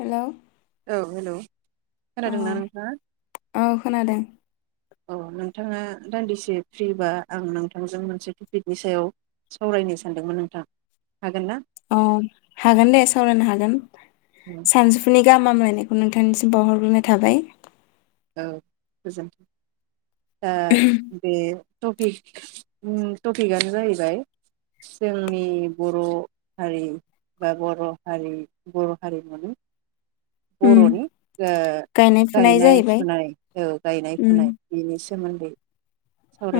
Hello औ hello अ खोनादोंना नोंथाङा? औ खोनादों औ नोंथाङा दान्दिसे फ्रिबा आं नोंथांजों मोनसे टपिकनि सायाव सावरायनो सानदोंमोन नोंथां। हागोन ना? औ हागोन दे सावरायनो हागोन सानजौफुनि गाहाम हामलायनायखौ नोंथांनिसिम बावहरग्रोनाय थाबाय। औ गोजोनथों। दा बे टपिक उम टपिकआनो जाहैबाय जोंनि बर' हारि बा बर' हारि बर' हारिमुनि उम बर'नि ओ फुनाय गायनाय जाहैबाय फुनाय औ गायनाय उम फुनाय बेनि सा सोमोन्दै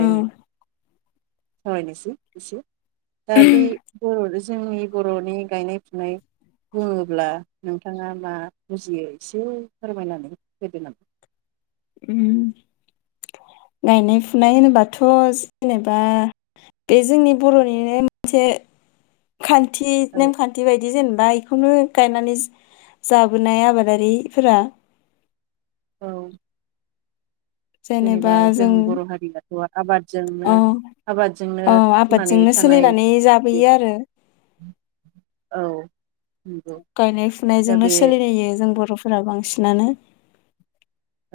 औ सावरायनोसै एसे दा बे बर'दोस जोंनि बर'नि गायनाय फुनाय बुङोब्ला नोंथाङा मा बुजियो एसे फोरमायनानै होदो नाम उम गायनाय फुनाय होनोबाथ' जेनेबा बे जोंनि बर'निनो मोनसे खान्थि औ नेमखान्थि बायदि जेनेबाय खौनो गायनानै जाबोनाय आबादारिफोरा औ जेनेबा जों बर' हारियाथ' आबादजोंनो औ आबादजोंनो औ थांनानै आबादजोंनो थानाय सोलिनानै बे जाबोयो आरो औ नंगौ गायनाय दा फुनायजोंनो बे सोलिलायो जों बर' फोरा बांसिनानो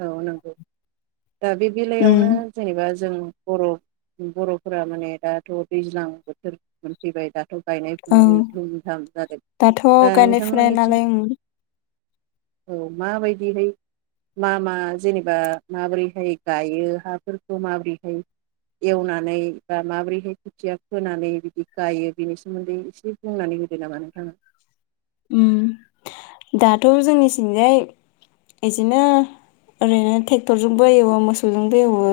औ नंगौ दा बे बेलायावनो उम जेनेबा जों बर' बर'फोरा माने दाथ' दैज्लां बोथोर मोनफैबाय दाथ' गायनाय ओं फुनानै थुम थाम जादों दाथ' दा गायनाय फुनाय नोंथांमोननिथिं नालाय उम औ माबायदिहाय मा मा जेनेबा माबोरैहाय गायो हाफोरखौ माबोरैहाय एवनानै बा माबोरैहाय खोथिया फोनानै बिदि गायो बिनि सोमोन्दै एसे बुंनानै होदो नामा नोंथाङा उम दाथ' जोंनिथिंजाय इदिनो ओरैनो टे टरजोंबो एवो मोसौजोंबो एवो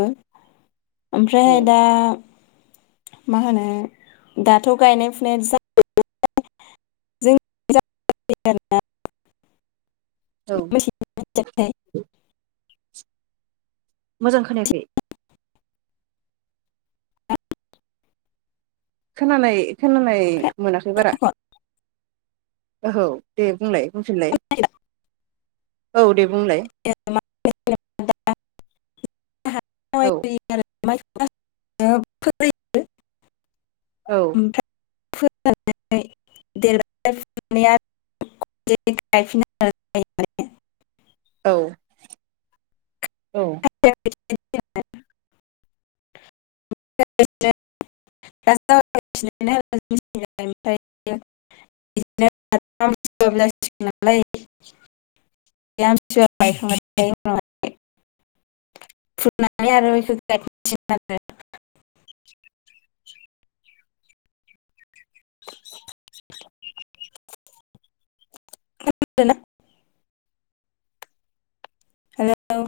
ओमफ्रायहाय दा औ मा होनो दाथ' गायनाय फुनाय जा जों [unintelligible] [unintelligible] मोजां खोनायाखै खोनानाय खोनानाय मोनाखै बारा ओहो दे बुंलाय बुंफिनलाय औ दे बुंलाय औ [unintelligible] [unintelligible] औ [inaudible] औ औ [inaudible] [inaudible] [inaudible] [inaudible] हेलौ